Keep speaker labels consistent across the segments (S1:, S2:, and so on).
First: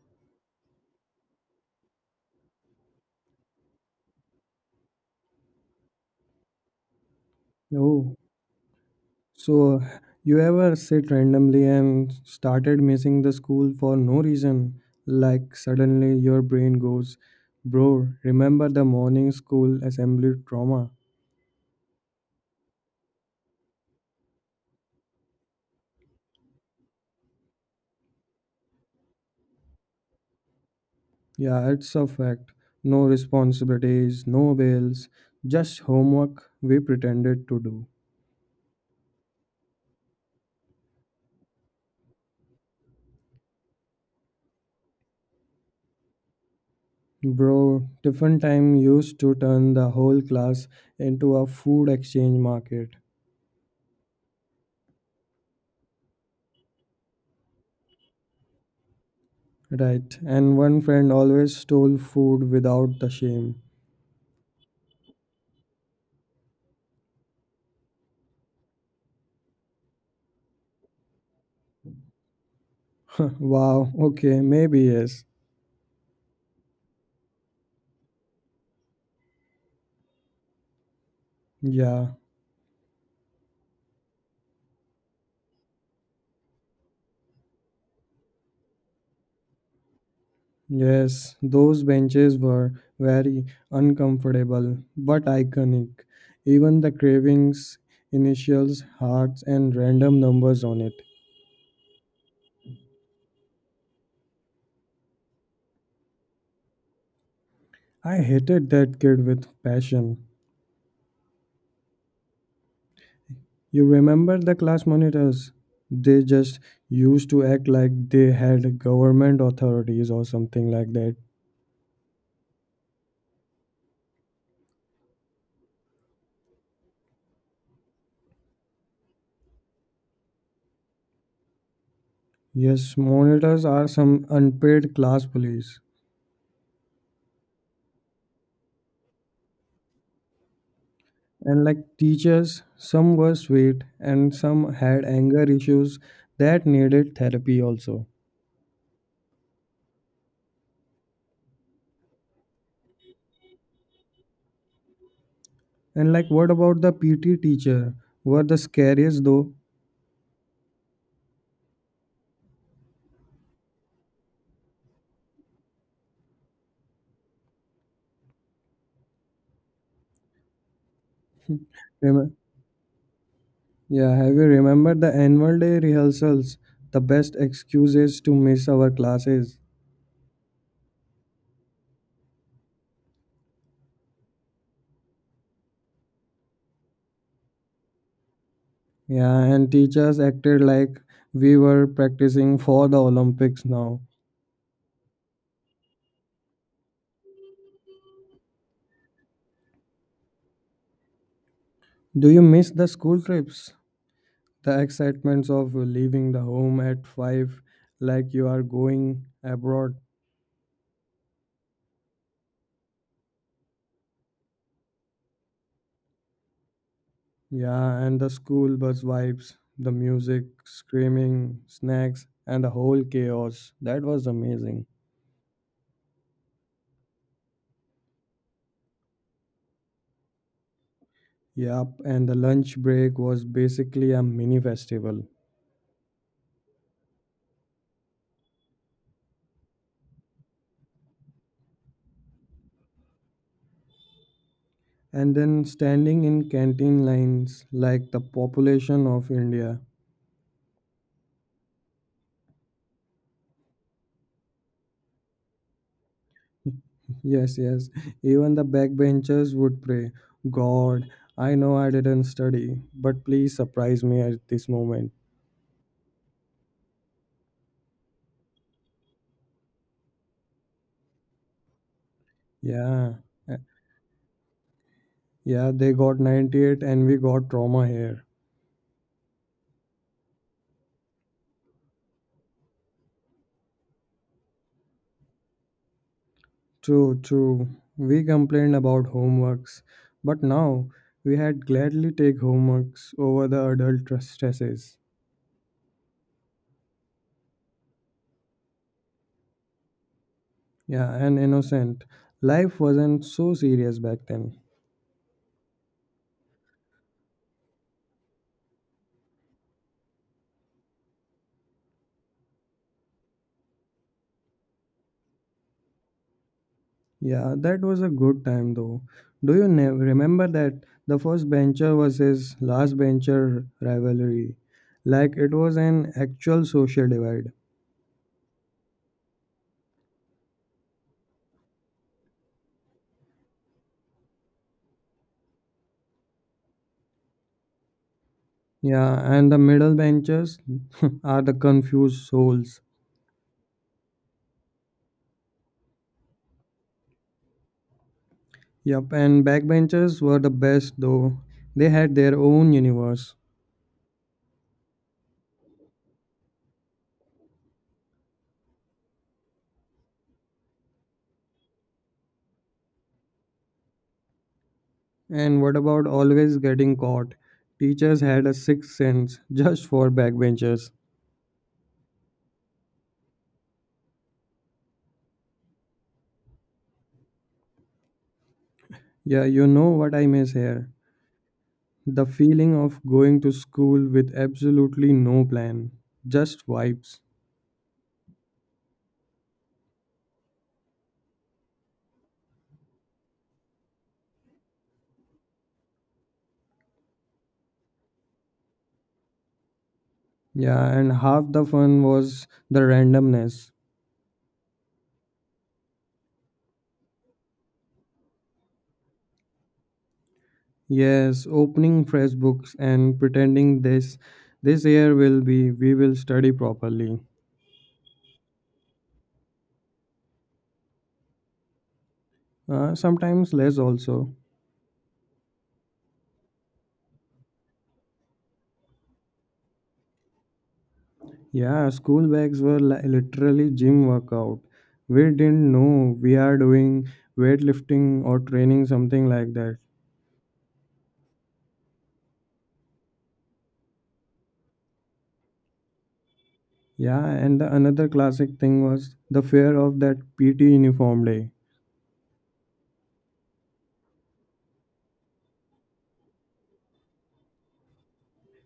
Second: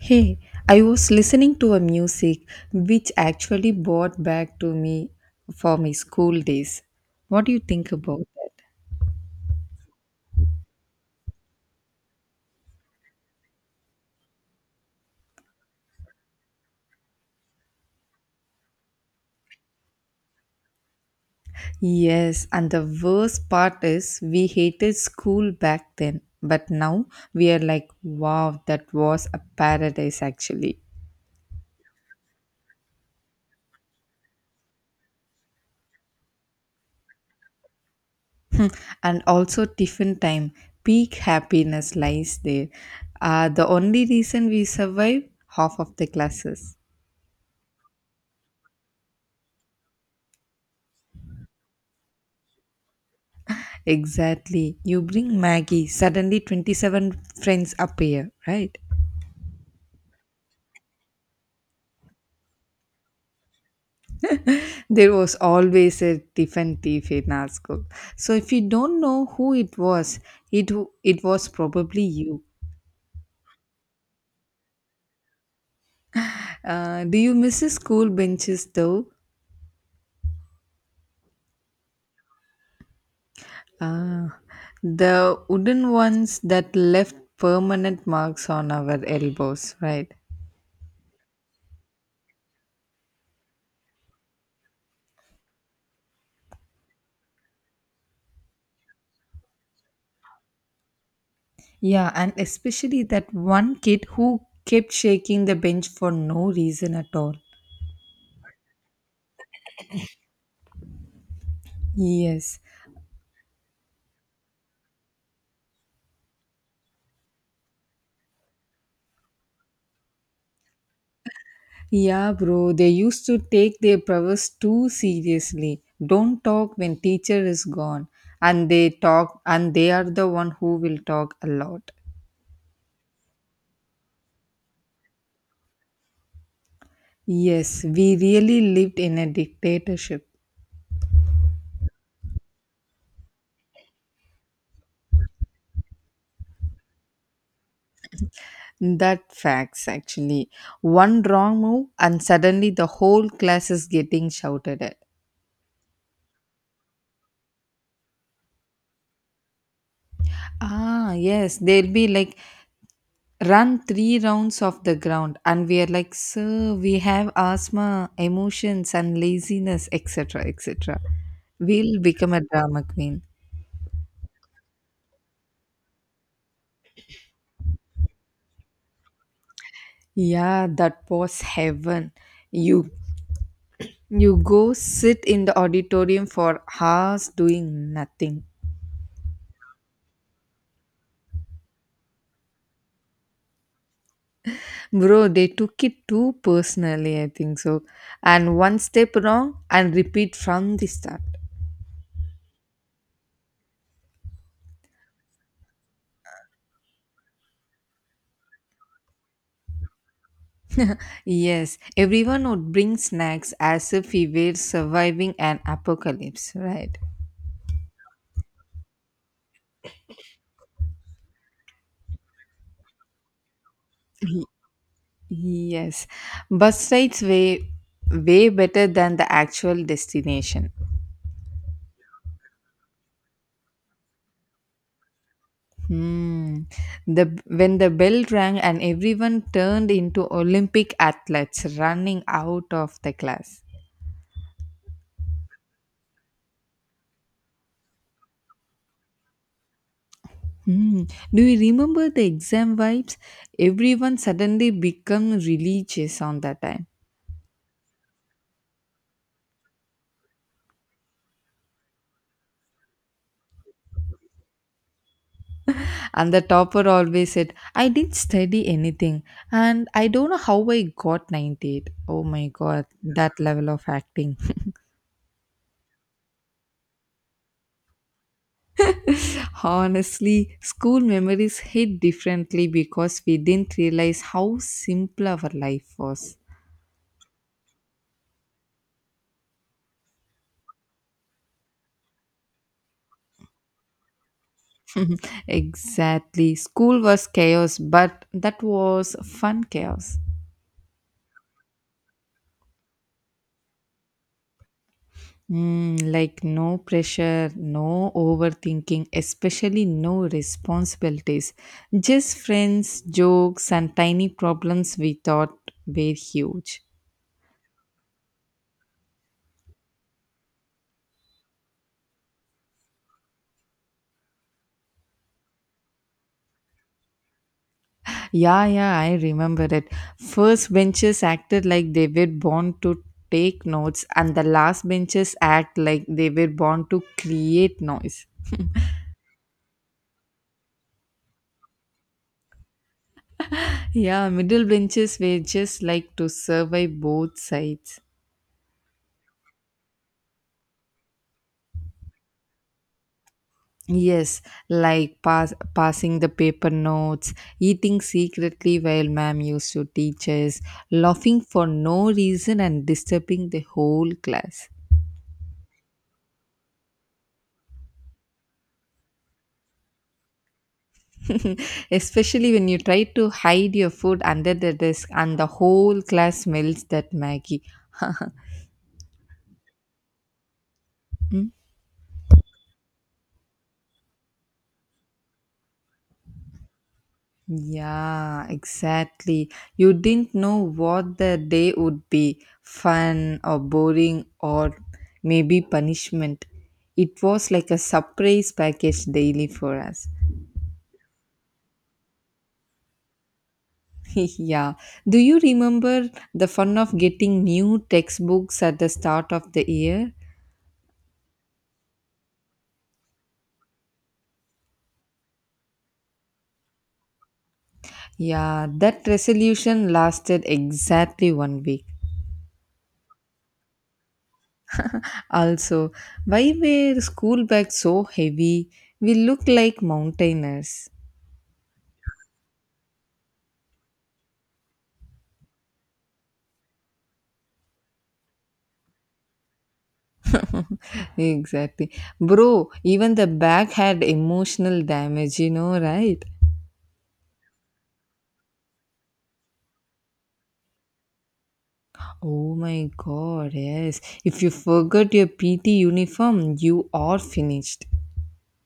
S1: Hey, I was listening to a music which actually brought back to me for my school days. What do you think
S2: Oh,
S1: about that?
S2: so you ever sit randomly and started missing the school for no reason? Like suddenly your brain goes, Bro, remember the morning school assembly trauma?
S1: Yes, and the worst part is we hated school back then, but now we are like, wow, that was a paradise actually.
S2: Yeah, it's a fact. No responsibilities, no bills, just homework we pretended to do.
S1: And also tiffin time, peak happiness lies there. The only reason we survive half of the classes.
S2: Bro, tiffin time used to turn the whole class into a food exchange market.
S1: Exactly. You bring Maggie, suddenly 27 friends appear, right?
S2: Right, and one friend always stole food without the shame.
S1: There was always a different thief in our school. So if you don't know who it was, it was probably you.
S2: Wow, okay, maybe yes.
S1: Do you miss the school benches though?
S2: Yeah,
S1: Ah, the wooden ones that left permanent marks on our elbows, right?
S2: yes, those benches were very uncomfortable but iconic. Even the cravings, initials, hearts, and random numbers on it.
S1: Yeah, and especially that one kid who kept shaking the bench for no reason at all.
S2: I hated that kid with passion.
S1: Yes.
S2: You remember the class monitors? They just used to act like they had government authorities or something like that.
S1: Yeah, bro, they used to take their prowess too seriously. Don't talk when teacher is gone. And they talk, and they are the one who will talk a lot.
S2: Yes, monitors are some unpaid class police.
S1: Yes, we really lived in a dictatorship.
S2: And like teachers, some were sweet and some had anger issues that needed therapy also.
S1: That facts actually. One wrong move, and suddenly the whole class is getting shouted at.
S2: And like what about the PT teacher? Were the scariest though.
S1: Ah, yes, they'll be like, run three rounds of the ground, and we are like, sir, we have asthma, emotions, and laziness, etc, etc. We'll become
S2: Rem-
S1: a drama queen.
S2: yeah, have you remembered the annual day rehearsals, the best excuses to miss our classes?
S1: Yeah, that was heaven. You you go sit in the auditorium for hours doing nothing.
S2: Yeah, and teachers acted like we were practicing for the Olympics now.
S1: Bro, they took it too personally, I think so. And one step wrong and repeat from the start.
S2: Do you miss the school trips? The excitements of leaving the home at 5, like you are going abroad.
S1: Yes, everyone would bring snacks as if we were surviving an apocalypse, right?
S2: Yeah, and the school bus vibes, the music, screaming, snacks, and the whole chaos. That was amazing.
S1: Yes, bus rides way better than the actual destination.
S2: Yup, and the lunch break was basically a mini festival.
S1: Hmm. The when the bell rang and everyone turned into Olympic athletes running out of the class.
S2: And then standing in canteen lines like the population of India.
S1: Hmm. Do you remember the exam vibes? Everyone suddenly become religious on that time.
S2: Yes, yes. Even the backbenchers would pray, God, I know I didn't study, but please surprise me at this moment.
S1: And the topper always said, I didn't study anything and I don't know how I got 98. Oh my god,
S2: Yeah,
S1: that
S2: eh,
S1: level of acting.
S2: yeah, they got 98 and we got trauma here.
S1: Honestly, school memories hit differently because we didn't realize how simple our life was.
S2: True, true. We complained about homeworks, but now we had gladly take homeworks over the adult stresses.
S1: Exactly. School was chaos, but that was fun chaos.
S2: Yeah, and innocent. Life wasn't so serious back then.
S1: Mm, like no pressure, no overthinking, especially no responsibilities. Just friends, jokes, and tiny problems we thought were huge.
S2: Yeah, that was a good time though. Do you remember that the first bencher versus last bencher rivalry? Like it was an actual social divide.
S1: Yeah, yeah, I remember it. First benches acted like they were born to take notes, and the last benches act like they were born to create noise.
S2: Yeah, and the middle benchers are the confused souls.
S1: Yeah, middle benches were just like to survive both sides.
S2: Yep, and backbenchers were the best though. They had their own universe.
S1: Yes, like pass, passing the paper notes, eating secretly while ma'am used to teach us, laughing for no reason and disturbing the whole class.
S2: And what about always getting caught? Teachers had a sixth sense just for backbenchers.
S1: Especially when you try to hide your food under the desk and the whole class smells that Maggie.
S2: Yeah, you know what I miss here. The feeling of going to school with absolutely no plan, just vibes.
S1: Yeah, exactly. You didn't know what the day would be, fun or boring or maybe punishment. It was like a surprise package daily for us.
S2: Yeah, and half the fun was the randomness.
S1: Yeah. Do you remember the fun of getting new textbooks at the start of the year?
S2: Yes, opening fresh books and pretending this year will be we will study properly.
S1: Yeah, that resolution lasted exactly 1 week.
S2: Sometimes less also.
S1: Also, why were school bags so heavy? We looked like mountaineers.
S2: Yeah, school bags were literally gym workout. We didn't know we are doing weightlifting or training something like that.
S1: Exactly. Bro, even the bag had emotional damage, you know, right?
S2: Yeah, and the another classic thing was the fear of that PT uniform day.
S1: Oh my god, yes. If you forgot your PT uniform, you are finished.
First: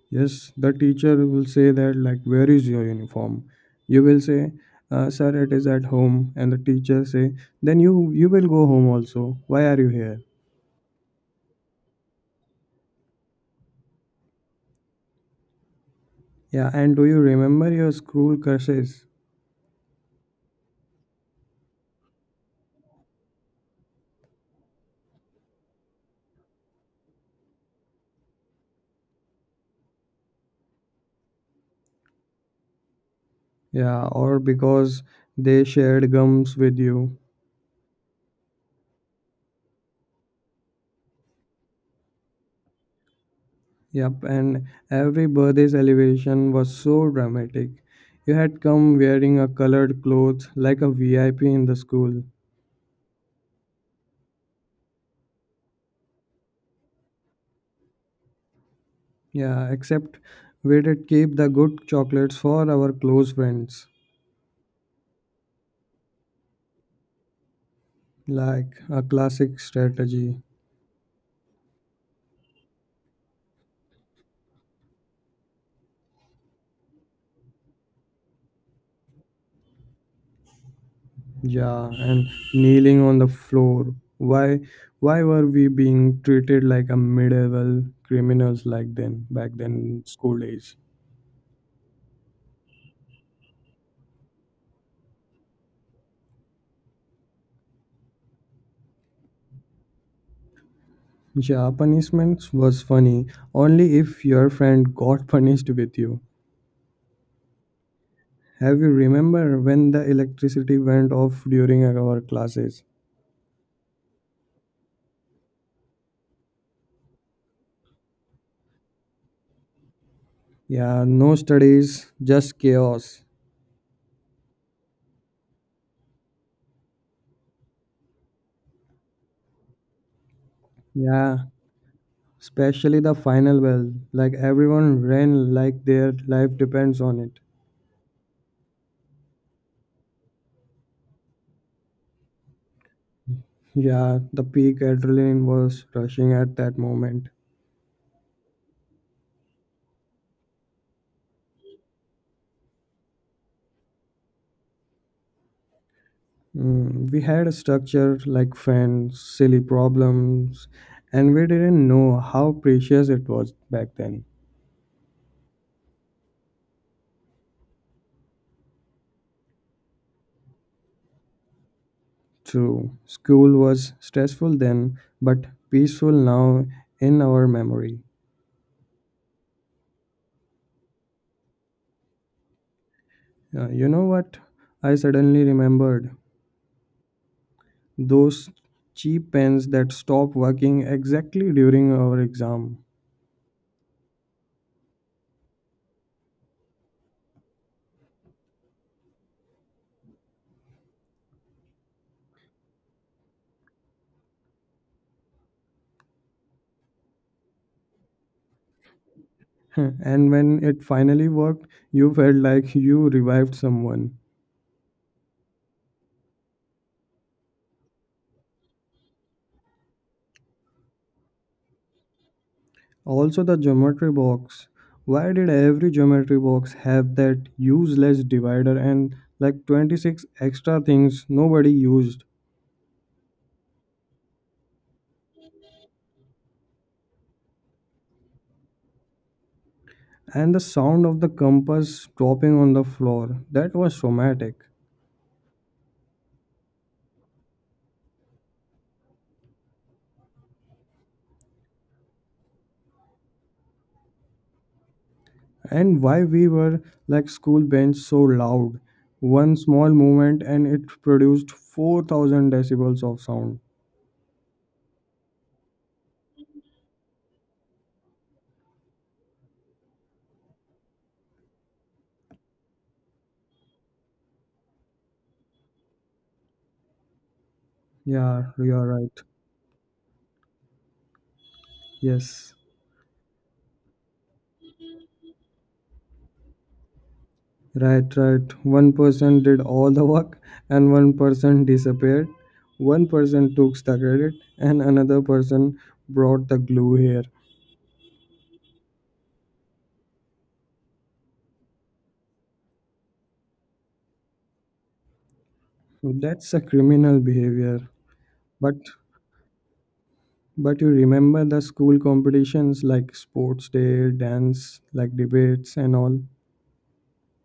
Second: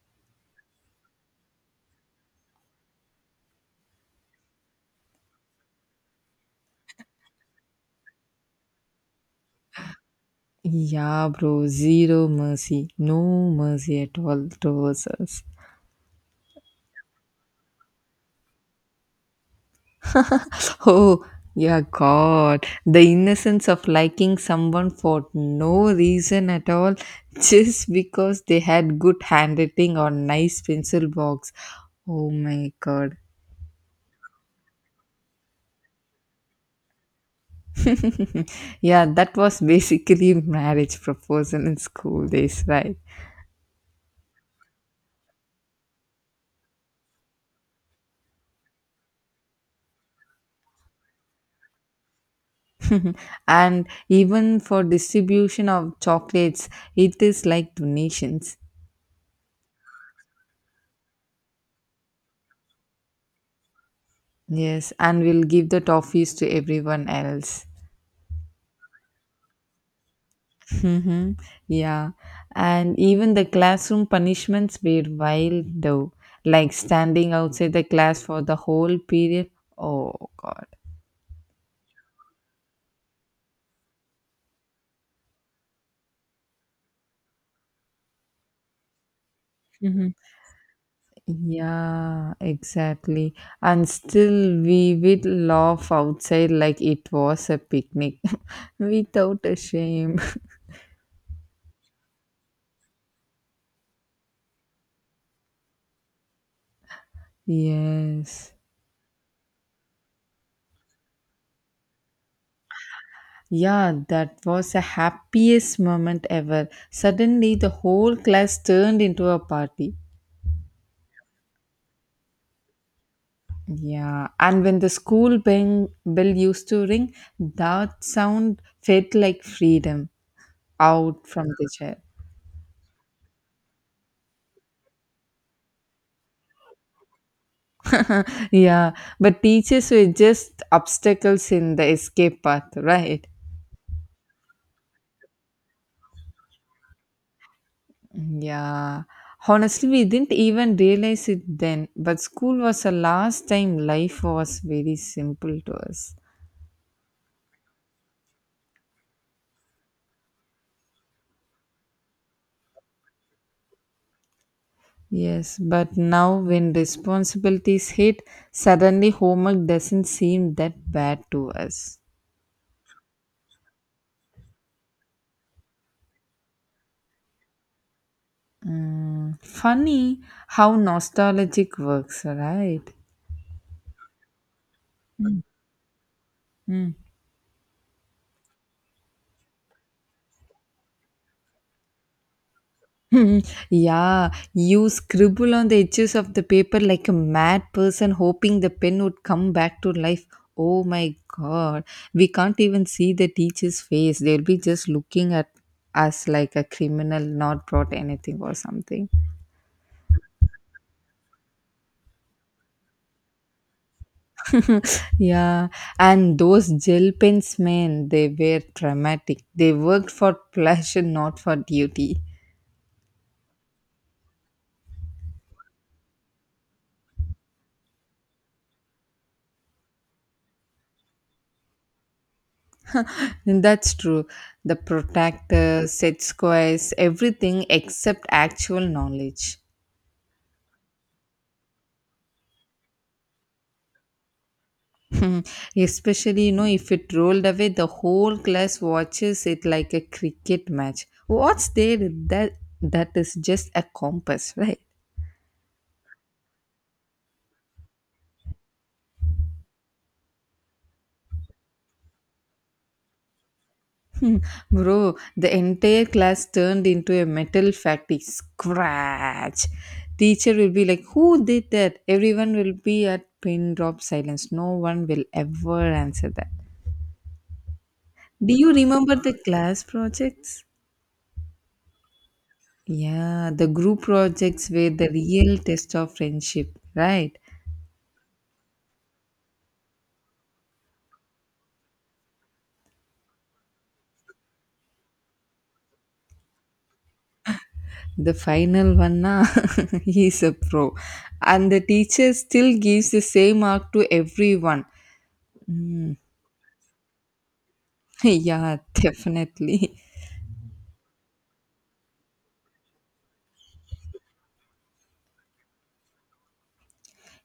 S2: Yes, the teacher will say that like, where is your uniform? You will say, sir, it is at home, and the teacher say, then you will go home also. Why are you here?
S1: Yeah, bro, zero mercy. No mercy at all towards us.
S2: Yeah, and do you remember your school crushes?
S1: Oh, yeah, God. The innocence of liking someone for no reason at all, just because they had good handwriting or nice pencil box. Oh my god.
S2: Yeah, or because they shared gums with you.
S1: Yeah, that was basically marriage proposal in school days, right?
S2: Yep, and every birthday celebration was so dramatic. You had come wearing a colored clothes like a VIP in the school.
S1: And even for distribution of chocolates, it is like donations.
S2: Yeah, except we did keep the good chocolates for our close friends,
S1: Yes, and we'll give the toffees to everyone else.
S2: like a classic strategy.
S1: Hmm. Yeah, and even the classroom punishments were wild though, like standing outside the class for the whole period. Oh God.
S2: Yeah, and kneeling on the floor. Why why were we being treated like a medieval criminals like then back then
S1: Mhm.
S2: school days?
S1: Yeah, exactly. And still, we would laugh outside like it was a picnic without a shame.
S2: Yeah, punishment was funny only if your friend got punished with you.
S1: Yes.
S2: Have you remember when the electricity went off during our classes?
S1: Yeah, that was the happiest moment ever. Suddenly, the whole class turned into a party.
S2: Yeah, no studies, just chaos.
S1: Yeah, and when the school bell used to ring, that sound felt like freedom out from
S2: Yeah,
S1: the chair.
S2: especially the final bell. Like everyone ran like their life depends on it.
S1: Yeah, but teachers were just obstacles in the escape path, right?
S2: Yeah, the peak adrenaline was rushing at that moment.
S1: Yeah. Honestly, we didn't even realize it then, but school was the last time life was very simple to us.
S2: Mm, we had a structure like friends, silly problems, and we didn't know how precious it was back then.
S1: Yes, but now when responsibilities hit, suddenly homework doesn't seem that bad to us.
S2: True, school was stressful then, but peaceful now in our memory.
S1: Mm, funny how nostalgic works, right?
S2: You know what? I suddenly remembered
S1: Mm.
S2: those cheap pens that stopped working exactly during our exam.
S1: Hmm. Yeah, you scribble on the edges of the paper like a mad person hoping the pen would come back to life. Oh my god, we can't even see the teacher's face. They'll be just looking at us like a criminal not brought anything or something.
S2: And when it finally worked, you felt like you revived someone.
S1: Yeah, and those gel pens, man, they were dramatic. They worked for pleasure, not for duty.
S2: Also, the geometry box. Why did every geometry box have that useless divider and like 26 extra things nobody used?
S1: And that's true. The protractor, set squares, everything except actual knowledge.
S2: And the sound of the compass dropping on the floor. That was traumatic.
S1: Especially, you know, if it rolled away, the whole class watches it like a cricket match. What's there? That that is just a compass, right?
S2: And why we were like school bench so loud. One small movement and it produced 4,000 decibels of sound.
S1: Bro, the entire class turned into a metal factory. Scratch. Teacher will be like, who did that? Everyone will be at pin drop silence. No one will ever answer that.
S2: Yeah,
S1: Do you
S2: you are
S1: remember
S2: right.
S1: the class projects?
S2: Yes.
S1: Yeah, the group projects were the real test of friendship, right?
S2: Right, right. One person did all the work and one person disappeared. One person took the credit and another person brought the glue here.
S1: The final one, na, he is a pro. And the teacher still gives the same mark to everyone.
S2: That's a criminal behavior. But
S1: Yeah, definitely.
S2: but you remember the school competitions like sports day, dance, like debates and all.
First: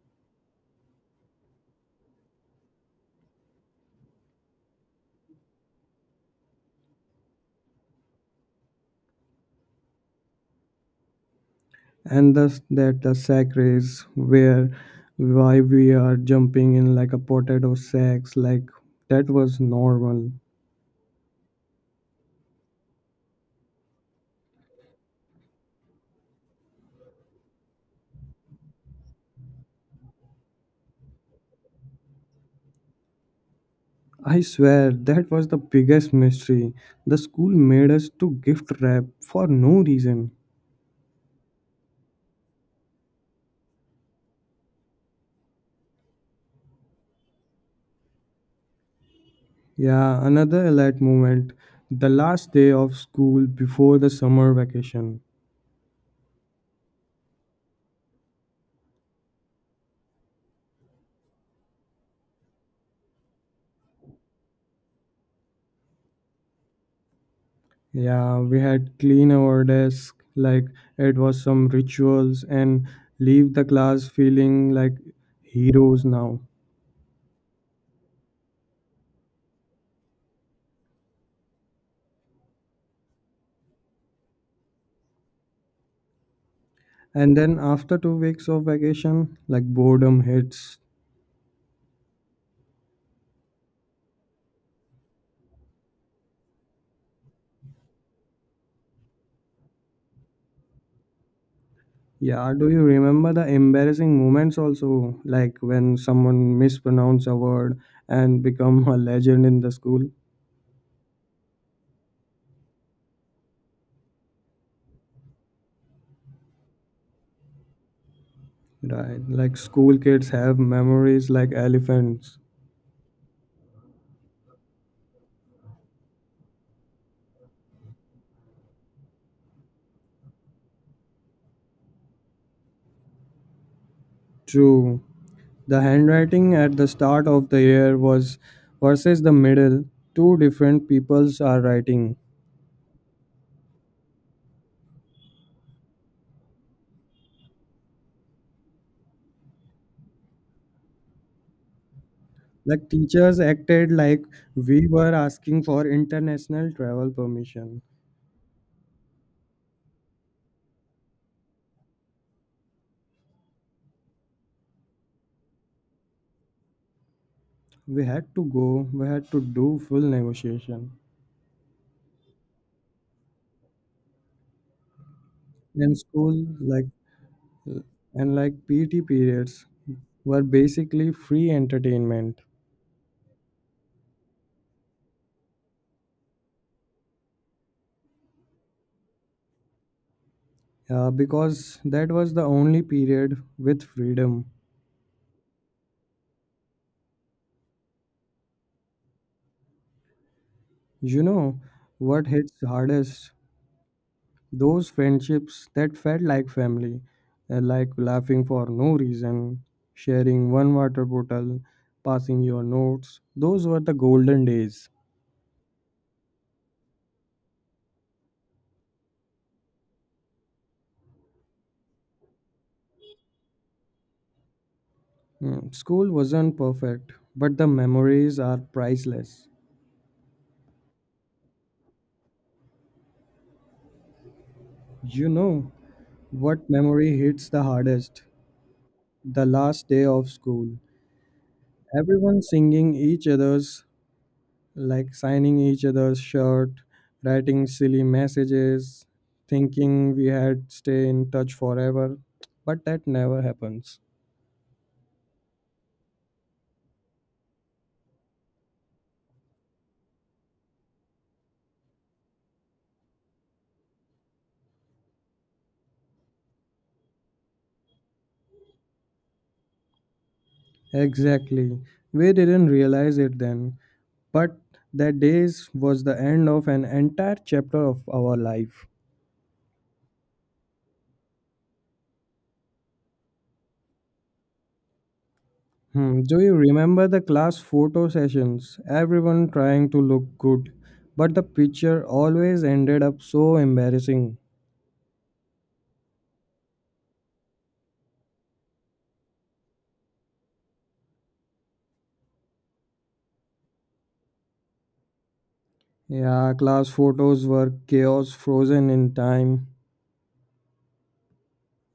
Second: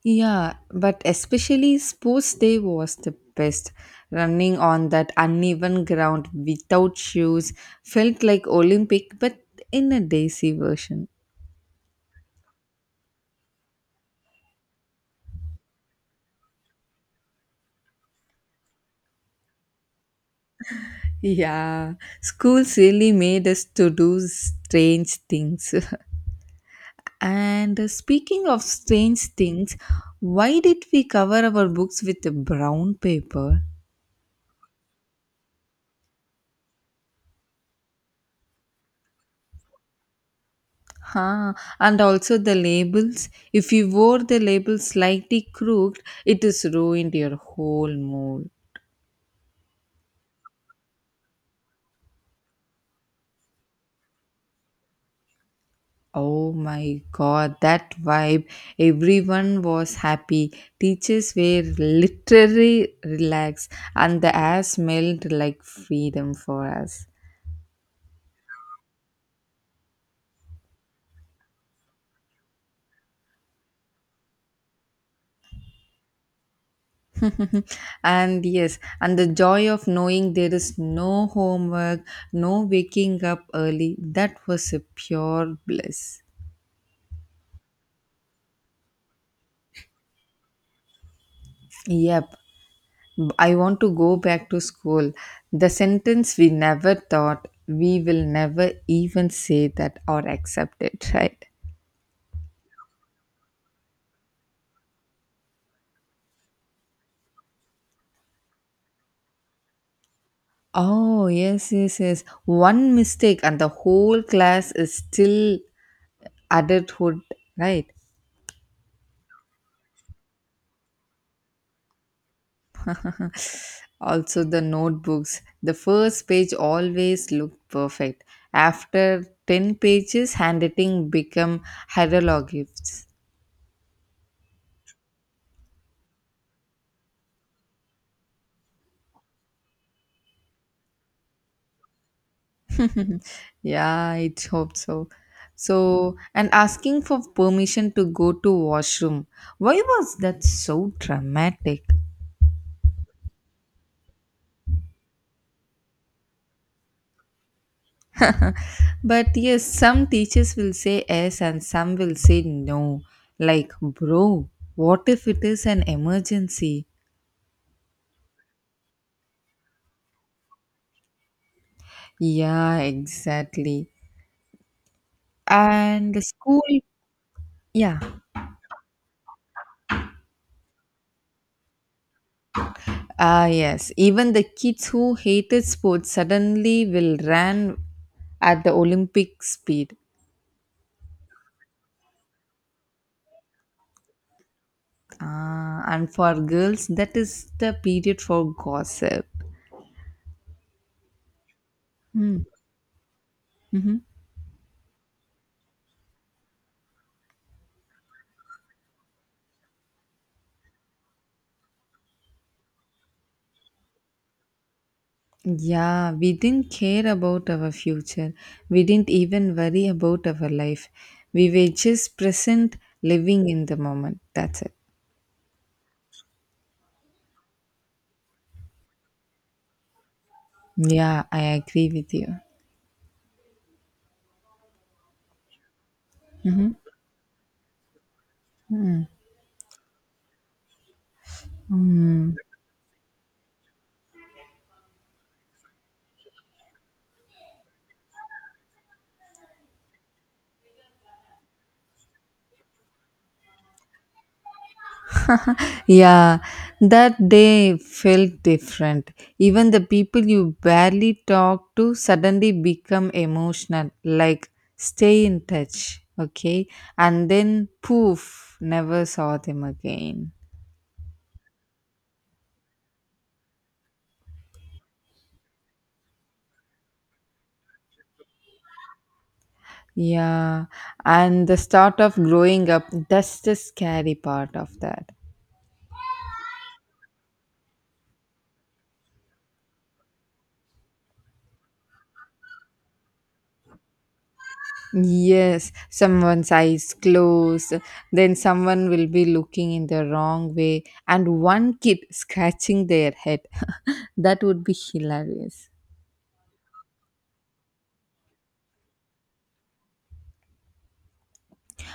S1: Yeah, but especially sports day was the best. Running on that uneven ground without shoes felt like Olympic, but in a daisy version.
S2: And thus that the sack race, where why we are jumping in like a potato sacks like that was normal.
S1: Yeah, schools really made us to do strange things. And speaking of strange things, why did we cover our books with a brown paper?
S2: I swear that was the biggest mystery. The school made us to gift wrap for no reason.
S1: Huh. And also the labels. If you wore the label slightly crooked, it is ruined your whole mood.
S2: Yeah, another elite moment. The last day of school before the summer vacation.
S1: Oh my god, that vibe. Everyone was happy. Teachers were literally relaxed, and the air smelled like freedom for us.
S2: Yeah, we had clean our desk like it was some rituals and leave the class feeling like heroes now.
S1: And yes, and the joy of knowing there is no homework, no waking up early, that was a pure bliss.
S2: And then after 2 weeks of vacation, like boredom hits.
S1: Yep, B- I want to go back to school. The sentence we never thought we will never even say that or accept it, right?
S2: Yeah, do you remember the embarrassing moments also, like when someone mispronounce a word and become a legend in the school?
S1: Oh, yes, yes, yes. One mistake and the whole class is still adulthood, right?
S2: Right, like school kids have memories like elephants.
S1: Also, the notebooks. The first page always looked perfect. After 10 pages, handwriting become hieroglyphs.
S2: True. The handwriting at the start of the year was versus the middle, two different peoples are writing.
S1: Yeah, I hope so. So, and asking for permission to go to washroom. Why was that so dramatic?
S2: Like teachers acted like we were asking for international travel permission.
S1: But yes, some teachers will say yes and some will say no. Like, bro, what if it is an emergency?
S2: We had to go, we had to do full negotiation.
S1: Yeah, exactly.
S2: And
S1: And the
S2: school
S1: school,
S2: like
S1: yeah,
S2: and like PT periods were basically free entertainment
S1: ah, yes. Even the kids who hated sports suddenly will run at the Olympic speed.
S2: because that was the only period with freedom.
S1: Ah, and for girls, that is the period for gossip.
S2: You know what
S1: Mm-hmm.
S2: hits hardest? Those friendships that felt like family, like laughing for no reason, sharing one water bottle, passing your notes. Those were the golden days.
S1: Yeah, we didn't care about our future. We didn't even worry about our life. We were just present, living in the moment. That's it.
S2: Mm, school wasn't perfect, but the memories are priceless.
S1: Yeah, I agree with you.
S2: You know what memory hits the hardest? The last day of school. Everyone singing each other's, like signing each other's shirt, writing silly messages, thinking we had stay in touch forever. But that never happens.
S1: Yeah, that day felt different. Even the people you barely talk to suddenly become emotional, like, stay in touch, okay? And then poof, never saw them again.
S2: Exactly. We didn't realize it then. But that days was the end of an entire chapter of our life.
S1: Yeah, and the start of growing up, that's the scary part of that.
S2: Hmm, do you remember the class photo sessions? Everyone trying to look good, but the picture always ended up so embarrassing.
S1: Yes, someone's eyes closed, then someone will be looking in the wrong way, and one kid scratching their head. That would be hilarious.
S2: Yeah, class photos were chaos frozen in time.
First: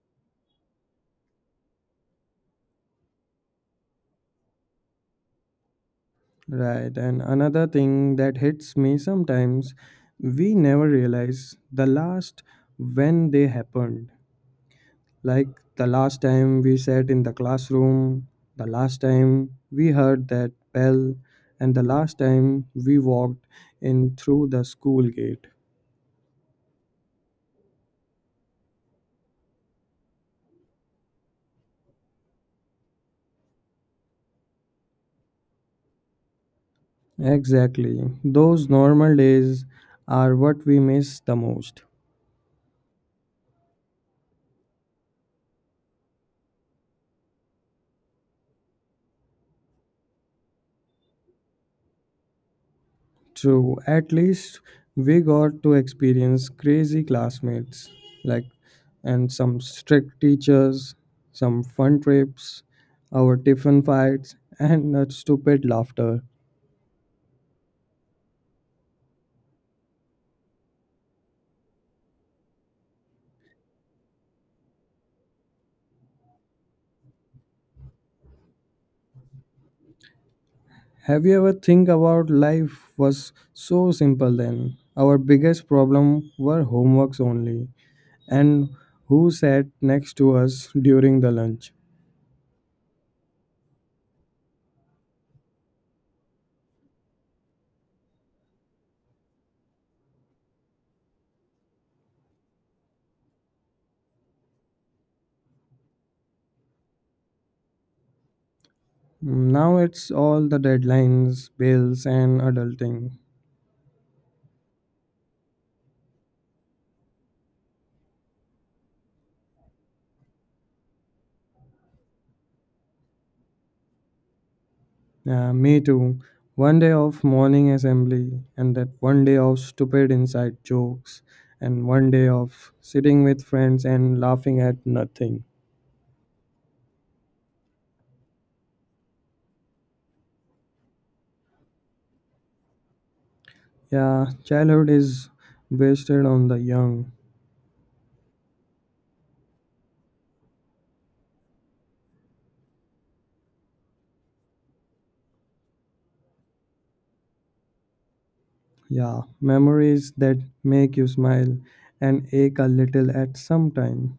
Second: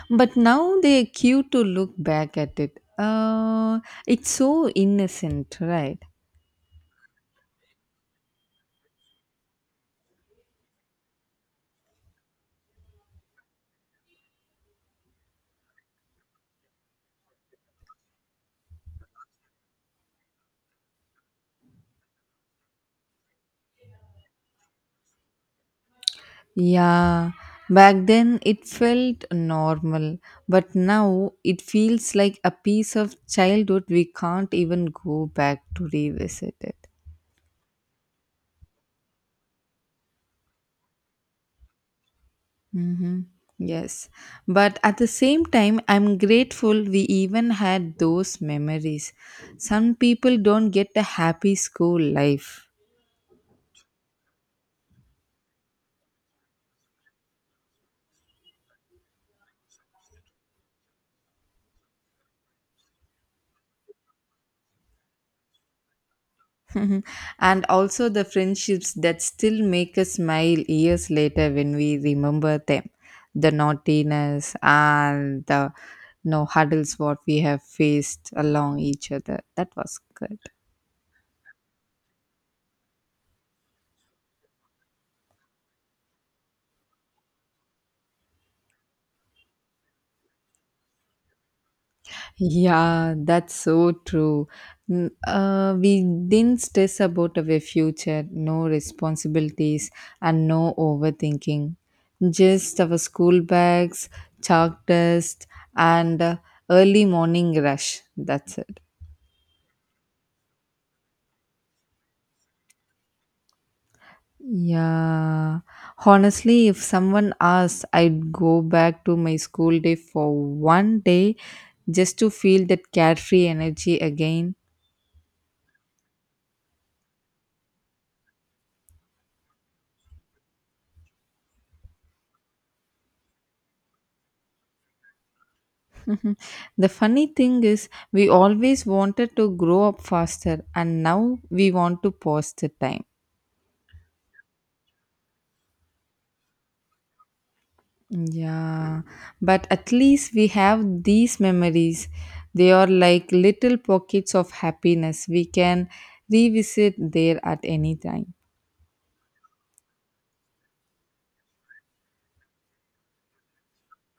S1: But now they're cute to look back at it. It's so innocent, right?
S2: Right, and another thing that hits me sometimes, we never realize the last when they happened. Like the last time we sat in the classroom, the last time we heard that bell, and the last time we walked in through the school gate.
S1: Yeah, back then it felt normal, but now it feels like a piece of childhood we can't even go back to revisit it.
S2: Exactly. Those normal days are what we miss the most.
S1: Mm-hmm. Yes, but at the same time, I'm grateful we even had those memories. Some people don't get a happy school life.
S2: True. At least we got to experience crazy classmates, like, and some strict teachers, some fun trips, our tiffin fights, and that stupid laughter.
S1: Mhm. And also the friendships that still make us smile years later when we remember them, the naughtiness and the no huddles what we have faced along each other, that was good.
S2: Have you ever think about life was so simple then? Our biggest problem were homeworks only and who sat next to us during the lunch.
S1: Yeah, that's so true. N- We didn't stress about our future, no responsibilities, and no overthinking. Just our school bags, chalk dust, and early morning rush. That's it.
S2: Now it's all the deadlines, bills and adulting.
S1: Yeah. Honestly, if someone asked, I'd go back to my school day for 1 day just to feel that carefree energy again.
S2: Yeah, me too. One day of morning assembly and that one day of stupid inside jokes and one day of sitting with friends and laughing at nothing.
S1: The funny thing is, we always wanted to grow up faster, and now we want to pause the time.
S2: Yeah, childhood is wasted on the young.
S1: Yeah, but at least we have these memories. They are like little pockets of happiness. We can revisit there at any time.
S2: Yeah, memories that make you smile and ache a little at some time.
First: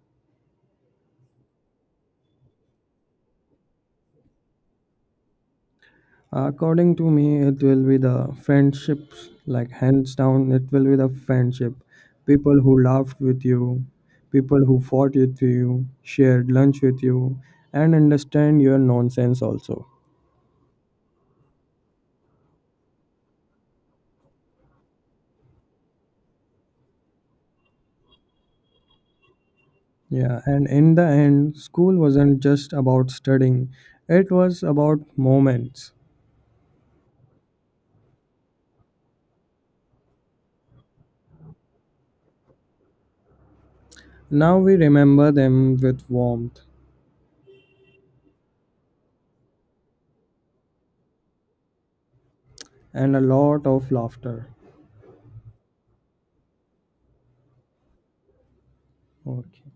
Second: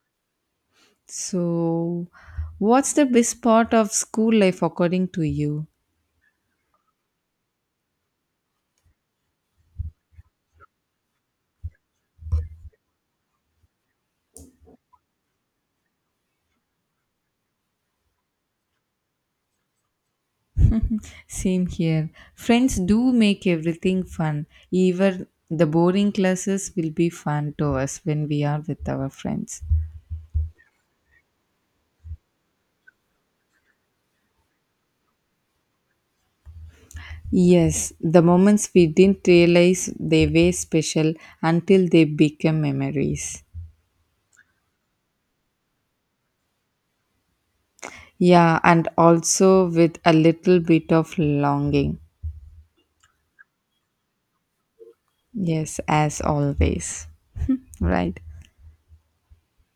S1: So, what's the best part of school life according to you?
S2: According to me, it will be the friendships, like hands down, it will be the friendship. People who laughed with you, people who fought with you, shared lunch with you, and understand your nonsense also.
S1: Same here. Friends do make everything fun. Even the boring classes will be fun to us when we are with our friends.
S2: Yeah, and in the end, school wasn't just about studying, it was about moments.
S1: Yes, the moments we didn't realize they were special until they become memories.
S2: Now we remember them with warmth
S1: Yeah, and also with a little bit of longing.
S2: and a lot of laughter.
S1: Yes, as always. Right.
S2: Окей.